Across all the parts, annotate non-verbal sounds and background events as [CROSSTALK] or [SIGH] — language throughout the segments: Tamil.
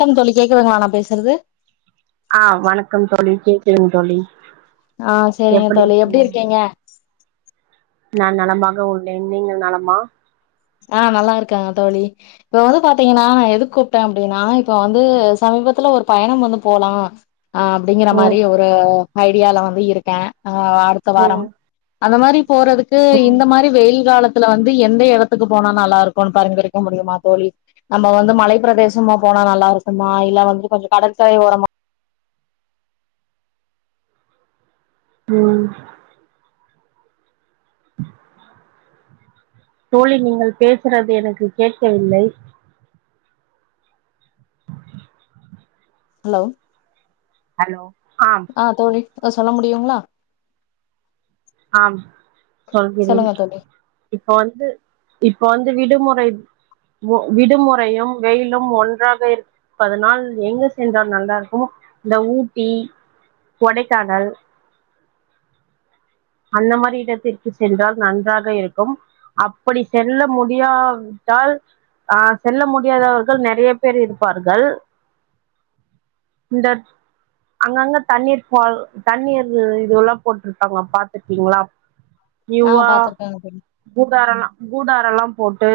கம் தோழி கேக்குதுங்களா நா பேசுறது கேக்குதுங் தோழி ஆ செரிங்க எப்படி தோழி எப்டி இருக்கீங்க நா நலமாக உள்ளேன் நீங்கள் நலமா ஆ நல்லா இருக்க தோழி ஓ வந்து பாத்தீங்கனா நா எதுக் கூப்ட்டே அப்டினா இப்ப வந் து சமீபத்துல ஒரு பயணம் வந்து போலா ஆ அப்டிங்கற ம் மாரி ஒரு ஐடியால வந்து இருக்கே ஆ அடுத்த வாரம் ம் அந்த மாரி போறதுக்கு ம் இந்த மாரி வெயில் கால த்துல வந்து எந்த எடத் துக்கு போனா நல்லா இருக்கோனு பரிந்துரைக்க முடியுமா தோழி நம்ம வந்து மலை பிரதேசமா போனா நல்லா இருக்குமா இல்ல வந்து கொஞ்ச கடற்கரை ஓரமா ம் தோழி நீங்கள் பேசுறது எனக்கு கேக்கவில்லை ஹலோ ஹலோ ஆம் ஆ தோழி அ சொல்ல முடியுங்ளா ஆம் சொல்கிறே சொல்லுங்க தோழி இப் போ வந்ட்டு இப்ப வந்து விடுமொறை ஒ விடுமொறையும் வெயிலும் ஒன்றாக இருப் பதனால் எங்க சென்றால் நல்லா இருக்கோ இந்த ஊட்டி கொடைக்கானல் அந்த மாரி இடத்திற்கு சென்றால் நன்றாக இருக்கும் அப்படி செல்ல முடியாவிட்டால் அ செல்ல முடியாதவர்கள் நெறைய பேரு இருப்பார்கள் இந்தட் அங்கங்க தண்ணீர் ஃபால் தண்ணீர் இ இதுவெல்லா போட்ருக்காங்களா பா ப்பீங்களா ஆ இவவா பாத்துருக்கேங்க தோழி உதாரண கூடாரலா போட்டு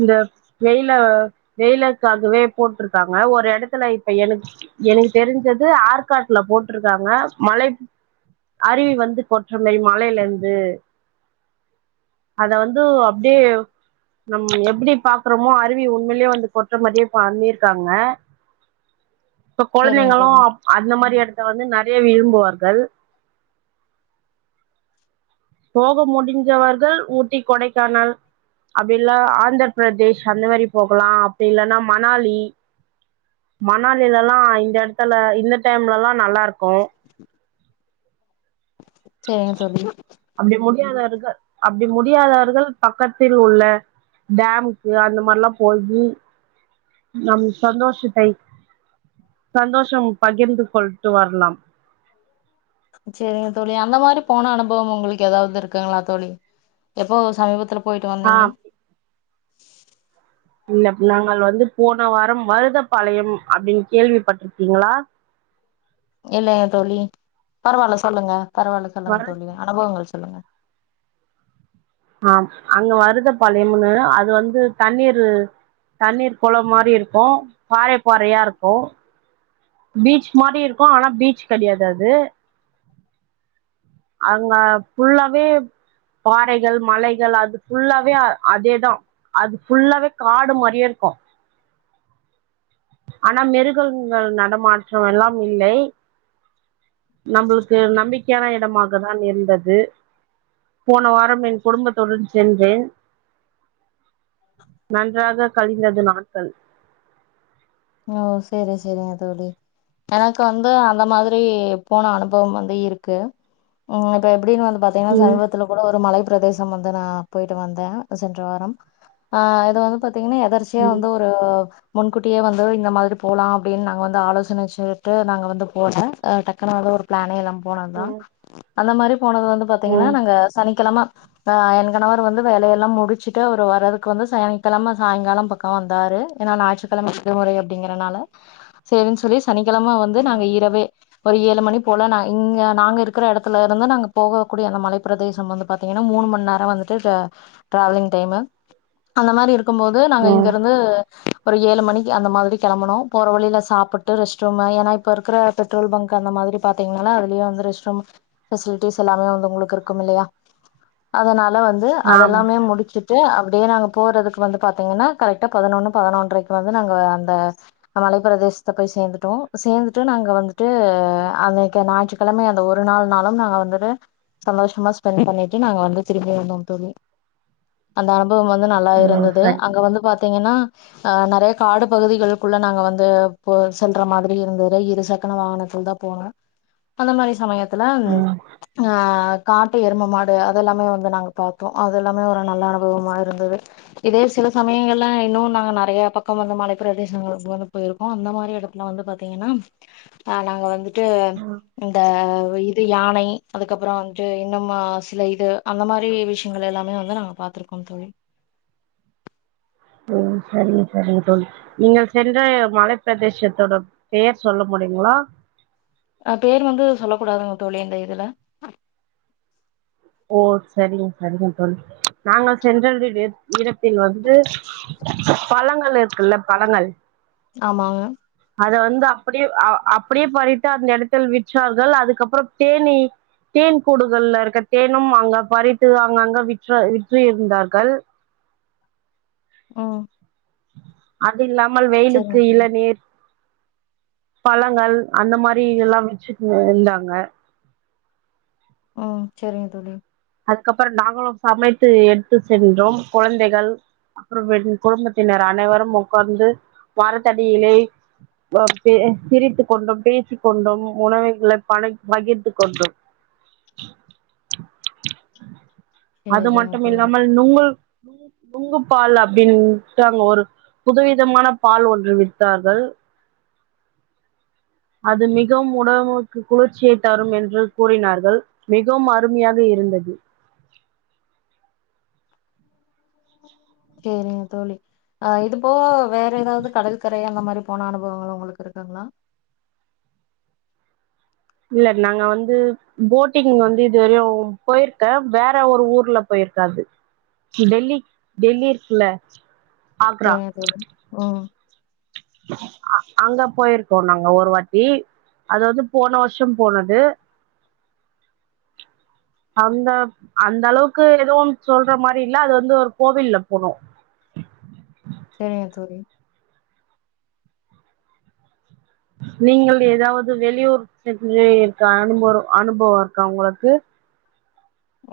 இந்த வெயில வெயிலுக்காகவே போட்ருக்காங்க ஒரு எடத்துல இப்ப எனக்கு எனக்கு தெரிஞ்சது ஆற்காட்ல போட்ருக்காங்க மலை அருவி வந்து கொட்ற மாரி மலையில இருந்து அத வந்து அப்டியே நம் எப்புடி பாக்குறோமோ அருவி உண்மயிலே வந்து கொட்ற மாதியே பண்ணிருக்காங்க இப்ப சரிங்க கொழந்தைங்களு தோழி அப் அந்த மாரி இடத்த வந்து ந றைய விரும்புவார்கள் போக முடிஞ்சவர்கள் ஊட்டி கொடைக்கானல் அப்படி இல்ல ஆந்தர பிரதேஷ் அந்த மாரி போகலா அப்படி இல்லன்னா மணாலி மணாலிலல்லா இந்த எடத்துல இந்த டைம்லல்லா நல்லா இருக்கும் சரிங்க தோழி அப்படி முடியாதவர்கள் பக்கத்தில் உள்ள டேமுக்கு அந்த மாதிரி எல்லாம் போய் நம்ம சந்தோஷத்தை சந்தோஷம் பகிர்ந்து கொண்டு வரலாம் சரிங்க தோழி அந்த மாதிரி போன அனுபவம் உங்களுக்கு ஏதாவது இருக்குதுங்களா தோழி இப்போ சமீபத்துல போயிட்டு வந்தீங்க ஆஹ் இல்ல நாங்கள் வந்து போன வாரம் மருதப்பாளையம் அப்படின்னு கேள்விப்பட்ருக்கீங்களா இல்லங்க தோழி பரவால்ல சொல்லுங்க பரவால்ல சொல்லுங்க மரு தோழி அனுபவங்கள் சொல்லுங்க ஆம் அங்க வருதப்பாளையம் அது வந்து தண்ணீரூ தண்ணீர் குளம் மாரி இருக்கும் பாறைப்பாறையா இருக்கு பீச் மாரி இருக்கும் ஆனா பீச் கிடையாது அது அங்க புல்லாவே பாறைகள் மலைகள் அது ஃபுல்லாவே அதேதான் அது ஃபுல்லாவே காடு மாரியே இருக்கும் ஆனா மிருகங்கள் நடமாட்டம் எல்லாம் இல்லை நம்மளுக்கு நம்பிக்கையான இடமாக தான் இருந்தது போன வாரம் என் குடும்பத்துடன் சென்றேன் நன்றாக கழிந்தது நாட்கள் ஓ சரி சரிங்க தோழி எனக்கு வந்து அந்த மாதிரி போன அனுபவம் வந்து இருக்கு ம் அது அப்படின்னு வந்து பாத்தீங்கன்னா ம் சமீபத்துல கூட ஒரு மலை பிரதேசம் வந்து நான் போயிட்டு வந்தே சென்ற வாரம் ஆ இது வந்து பார்த்திங்கனா எதிர்ச்சியா வந்து ஒரு முன்கூட்டியே வந்து இந்த மாதிரி போலாம் அப்படின்னு நாங்க வந்து ஆலோசனை சொல்லிட்டு நாங்க வந்து போன டக்குனு அது ஒரு பிளான் எல்லாம் போன தான் ம் அந்த மாரி போனது வந்து பாத்தீங்கன்னா ம் நாங்க சனிக்கிழம ஆ என் கணவர் வந்து வேலையெல்லாம் முடிச்சுட்டு அவர் வரதுக்கு வந்து சனிக்கிழம சாயங்காலம் பக்கம் வந்தாரு என்னா ஞாயிற்றுக்கிழம விடுமுறை அப்படி என்றதுனால சரின்னு சொல்லி சனிக்கிழம வந்து நாங்க இரவே ஒரு ஏழு மணி போல நா இங்கே நாங்கள் இருக்கிற இடத்துல இருந்து நாங்கள் போகக்கூடிய அந்த மலைப்ப பிரதேசம் வந்து பார்த்தீங்கன்னா மூணு மணி நேரம் வந்து டிராவலிங் டைம் அந்த மாதிரி இருக் இருக்கும் போது நாங்க ம் இங்கிருந்து ஒரு ஏழு மணி அந்த மாதிரி கிளம்பினோம் போற வழியில சாப்பிட்டு ரெஸ்ட் ரூம் என இப்ப இருக்குற பெட்ரோல் பங்க் அந்த மாதிரி பார்த்தீங்கன்னா அதிலேயே ரெஸ்ட் ரூம் பெசிலிட்டிஸ் எல்லாமே வந்து இருக்கும் இல்லையா வந்து ஆம் அதெல்லாமே முடிச்சுட்டு அப்படியே நாங்க போறதுக்கு வந்து பாத்தீங்கன்னா கரெக்டா பதினொன்னு பதினொன்றரைக்கு வந்து நாங்க அந்த மலைப் பிரதேசத்தை போய் சேர்ந்துட்டோம் சேர்ந்துட்டு நாங்க வந்து து அன்னைக்கு ஞாயிற்றுக்கிழம கிழமை அந்த ஒரு நாள் நாளும் நாங்க வந்துட்டு சந்தோஷமா ஸ்பெண்ட் பண்ணிட்டு நாங்க வந்து திரும்பி வந்தோம் தோழி அந்த அனு பவம் வந்து நல்லா ஓ இருந்துது சரி அங்க வந்து பாத்தீங்கன்னா அ நெறைய காடு பகுதிகளுக்குள்ள நாங்க வந்து போய் செல்ற மாரி இருந்துது இரு சக்கர வாகனத்தில் தா போனோ அந்த மாரி சமயத் ல அ காட்டு எரும மாடு அதெல்லாமே வந்து நாங்க பாத்தோ அது எல்லாமே ஒரு நல்ல அனுபவமா இருந்தது இதே சில சமயங்கள்ல இன்னு நாங்க நெறைய பக்கோ அக்க வந்து மலை பிரதேசங்கள் வந்து போயிருக்கோ அந்த மாரி எடத்துல வந்து பாத்தீங்கன்னா அ நாங்க வந்துட்டு இந்த இது யானை அதுக்கப்புறோ வந்துட்டு இன்னு சில இது அந்த மாரி விஷயங்கள் எல்லாமே வந்து நாங்க பாத்திருக்கோம் தோழி ம் சரிங்க சரிங்க தோழி நீங்க சென்ற மலை பிரதேசத்தோட பெர் சொல்ல முடியுங்களா. அ பேர் வந்து சொல்ல கூடாதுங்க தோழி இந்த இதுல. ஓ சரிங்க சரிங்கு தோழி நாங்க சென்றது இடத்தில் வந்து பழங்கள் இருக்குல்ல பழங்கள் ஆமாங்க அதை வந்து அப்படியே அப்படியே பறித்து அந்த இடத்தில் விற்றார்கள் அதுக்கப்புறம் தேனீ தேன் கூடுகள்ல இருக்கர. தேனும் அங்க பறித்து அங்கங்க விற்ற விற்று இருந்தார்கள். ம் அந் இல்லாமல் சரிங்க வெயிலுக்கு தோழி இளநீர் பழங்கள் அந்த மாரி இதெல்லா வச்சு இருந்தாங்க ம் சரிங்க தோழி அதுக்கப்புரோ நாங்களு சமைத்து எடுத்து சென்றோம் குழந்தைகள் அப்புறம் என் குடும்பத்தினர் அனைவரும் உ்க்கார்ந்து மரத்தடியிலே சிரித்து கொண்டோம் பேசிக்க கொண்டோம் உணவுகளை பகிர்ந்து கொண்டோம் [INAUDIBLE] அது சேரிங்க மட்டும் தோழி இல்லாமல் நுங்கல் நுங்கு பால் அப்படின்ட்டு அங்க ஒரு புதவிதமான பால் ஒன்று வித்தார்கள் அது மிகவும் உடம்புக்கு குளிர்ச்சியை தரும் என்று கூறினார்கள் மிகவும் அருமையாக இருந்தது. சேரிங்க தோழி ஆ இது போ வேற ஏதாவது கடல் கரை அந்த மாறி போன அனுபவங்கள்லா உங்களுக்கு இருக்குங்ளா இல்ல நாங்க வந்து போட்டிங் வந்து இதுவரயு போயிருக்க வேற ஒரு ஊர்ல போயிருக்க அது டெல்லி டெல்லி இருக்குல்ல தெரியு தெரியு ம் அங் அங்க போயிருக்கோ நாங்க ஒரு வாட்டி அது வந்து போன வருஷோ போனது அந்த அந்தளவுக்கு எதுவு சொல்ற மாரி இல்ல அது வந்து ஒரு கோவில்ல போனோ செரிங்க தோழி நீங்கள் எதாவது வெளியூர் சென்று இருக்க அனுப அனுபவோ இருக்கா உங்குளுக்கு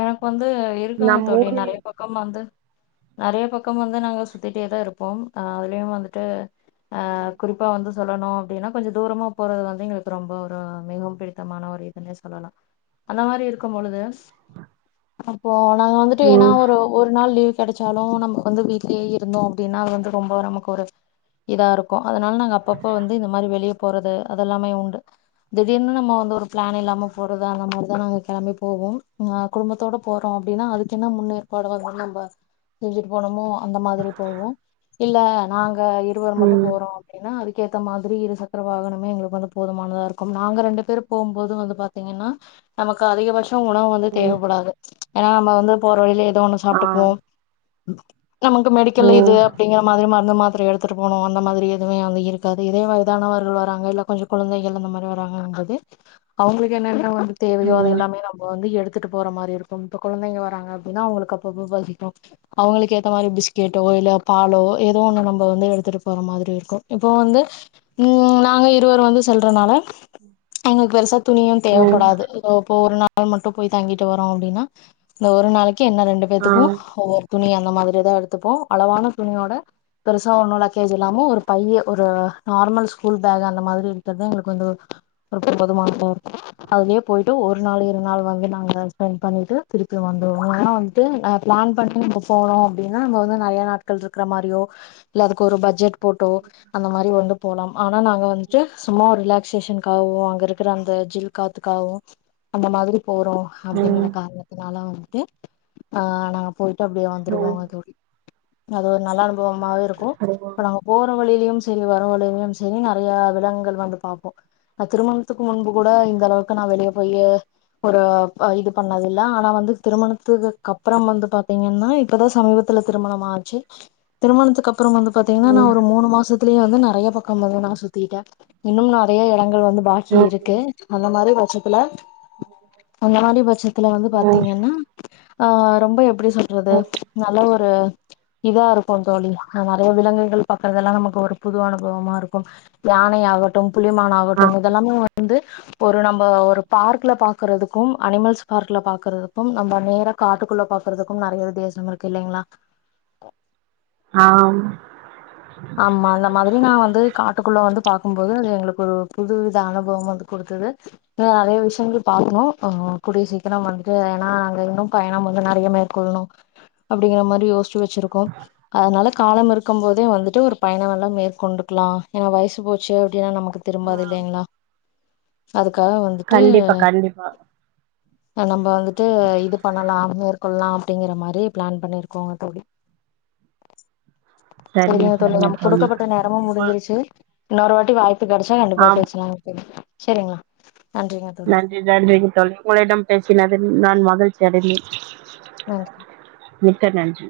எனக் வந்து இருக்கும் நம் தோழி ஊரில் நறைய பக்கம் வந்து நறைய பக்கம் வந்து நாங்க சுத்திட்டே தா இருப்போம் அதுலயும் வந்துட்டு அ குறிப்பா வந்து சொல்லணு அப்டினா கொஞ்ச தூரமா போறது வந்து எங்குளுக்கு ரொம்ப ஒரு மிகவும் பிடித்தமான ஒரு இதுன்னே சொல்லலா அந்த மாரி இருக்கும் பொழுது அப்போ நா வந்துட்டு ஏனா ம் ஒரு ஒரு நாள் லீவ் படிச்சாலூ நமக் வந்து வீட்லேயே இருந்தோ அப்டினா அது வந்து ரொம்ப நமக்கொரு இதார்க்கூ அதனால நாங்க அப்பப்ப வந்து இந்த மாரி வெளிய போறது அதல்லாமே உண்டு திடீர்னு நம்ம வந்து ஒரு ப்ளான் இல்லாம போறது அந்த மாரிதா நாங்க கெளம்பி போவோ ஆ குடும்பத்தோட போறோ அப்டின்னா அதுக்கு என்ன முன்னேற்பாடு வரு நம்ப செஞ்சுட்டு போனோமோ அந்த மாதிரி போவோ இல்ல நாவ் இப்ப இருவர் மட்டு ம் போறோ அப்படின்னா அது கேத்த மாதிரி இரு சக்கர வாகனமே எங்கள்க்கு வந்து போதுமானதா இருக்கும் நாங்க ரெண்டு பேரு போம்போது வந்து பாத்தீங்கன்னா நமக்கு அதிகபட்சோ உணவு வந்து ம் தேவபடாது ஏன்னா நம்ம வந்து போற வழியில ஏதோ ஒண்ணு ஆ சாப்டுக்குவோம் ம் நமக்கு மெடிக்கல்ல இது ம் அப்டிங்கற மாதிரி மரு மாரி எடுத்துட்டு போனு அந்த மாரி எதுமே அங்க இருக்காது இதே வயதானவர்கள் வராங்க இல்ல கொஞ்சோ கெழந்தைகள் அந்த மாரி வராங்கன்னும் போது அவங்களுக்கு என்ன தேவையோ அது ம் எல்லாமே நம்ம வந்து எடுத்து எடுத்துட்டு போற மாரி இருக்கும் இப்ப குழந்தைங்க வராங்கா அப்டின்னா அப்போ அப்போ பசிக்கு அவங்குளுக்கு ஏத்தா மாரி பிஸ்கேட்டோ பாலோ ஏதோ ஒண்ணு நம்ம வந்து எடுத்துட்டு போற மாதிரி இருக்கு இப்போ வந்து ம் நாங்க இருவர் வந்து செல்றதுனால எங்களுக்கு பெருசா துணியு ம் தேவபடாது இப்ப ஒரு நாள் அது மட்டு போய் தங்கிட்டு வருவோ அப்டின்னா இந்த ஒரு நாளிக்கு என்ன ரெண்டு ஆ பேர்த்துக்கு ஒவ்வொரு துணி அந்த மாரிதா எடுத்துப்போ அளவான துணியோட பெருசா ஒண்ணு லக்கேஜ் இல்லாம ஒரு பையி ஒரு நார்மல் ஸ்கூல் பேக்கு அந்த மாரி எடுத்ததுதா எங்களுக்கு ஒரு போதுமானதா இருக்கு அதுலயே போயிட்டு ஒரு நாள் இரு நாள் வங்க ஏன்னா நாங்க எக்ஸ்பேட் பண்ணிட்டு திருப்பி வந்து பிளான் பண்ணிட்டு போறோம்ன்னும் போது நெறைய நாட்கள் இர்குற மாரியோ இல்ல அதுக்கு ஒரு பட்ஜெட் போட்டோ அந்த மாரி வந்து போலா ஆனா நாங்க வந்துட்டு சும்மா ஒரு ரிலாக்ஸ் வெக்கேஷன்காகவு அங்க இருக்கிற அந்த ஜில் காத்துக்காகவு அந்த மாதிரி போறோ அப்டிங்குற ம் காரணத்தினால வந்து ம் ஆனா போயிட்டு அப்டியே வந்துருவாங்க தோழி அது ஒரு நல்ல அனுபவமே இருக்கு ம் இப்ப நாங்க போற வழியிலயும் செரி வர வழியிலயும் செரி நிறைய விலங்குகள் வந்து பாப்போம் திருமணத்துக்கு முன்பு கூட இந்த அளவுக்கு நா வெளிய போயி ஒரு இது பண்ணது ஆனா வந்து திருமணத்துக்கு கப்புறம் வந்து பாத்தீங்கன்னா இப்பதா சமீபத்துல திருமணம் ஆச்சு திருமணத்துக்குகப்புறம் அப்புறோ வந்து பாத்தீன்னா நா ம் ஒரு மூணு மாசத் துலியே வந்து நெறைய பக்கம் வந்து நா சுத்திட்டே இன்னும் நெறைய எடங்கள் வந்து பாக்கி ம் இருக்கு அந்த மாரி ஒர் [UNINTELLIGIBLE] அந்த மாரி பட்சத்துல வந்து ம் பாத்தீங்கன்னா அ ரொம்ப எப்டி எப்புடி சொல்றது நல்ல ஒரு இதா இருக்கு தோழி நா நறைய விலங்கைகள் பாக்குறதெல்லா நமக்கு ஒரு புது அனுபவமா இருக்கு யானை ஆகட்டு புள்ளிமான் ஆ ஆகட்டு இது எல்லாமே வந்து ஒரு நம்ப ஒரு பார்க்கல பாக் பாக்கறதுக்கு அனிமல்ஸ் பாக்குறதுக்கு நம்ம நேர காட்டுக்குள்ள பாக்குறதுக்கு நறைய உத்தாசம் இருக்கு இல்லைங்ளா ஆ ஆம்மா அந்த மாதுரி நா வந்து காட்டுக்குள்ள வந்து பாக் க்கும் போது அது எங்ளுக் ஒரு புதுவித அனுபவ வந்து குடுக்குது நறைய விஷ்யங்கள் பாக்ணு அ கூடிய சீக்கிரம் வந்துட்டு ஏன்னா நாங்க இன்ன பயணம் வந்து நறைய மேற்கொள்னோ அப்டிங்ற மாரி யோஸ்ச்சி வெ ச்சிருக்கோ அதனால காலம் இருக்கம்போதே வந்துக் டு ஒரு பயணம் எல்லாம் மேற் கொண்டுக்லா ஏன்னா வய்சு போச்சு டியென்னா நமக்கு திரும்பாது இல்லேங்ளா அதுக்காக வந்துட்டு கண்டிப்பா கண்டிப்பா அ நம்ப் ப வந்துட்டு இது பண்ணலான்னு இரு கொல்லா அப்டிங்கிற மாரி ப்ளான் பண்ணிருக்கோ தோழி சரிங்க இப்ப சரிங்க நமக்கு தோழி குடுக்கப்பட்ட நேரமும் உங்கள் முடிஞ்சிருச்சி இன்னொரு வாட்டி வாய்ப் கெடச்சா கண்டிப்பா ஆம் பேசலாங்க தோழி செரிங்க நன்றி நன்றிங்க தோழி உங்கள் இடம் பேசினது நான் வா கள் சரந்தி [UNINTELLIGIBLE] நன்றி மிக்க நன்றி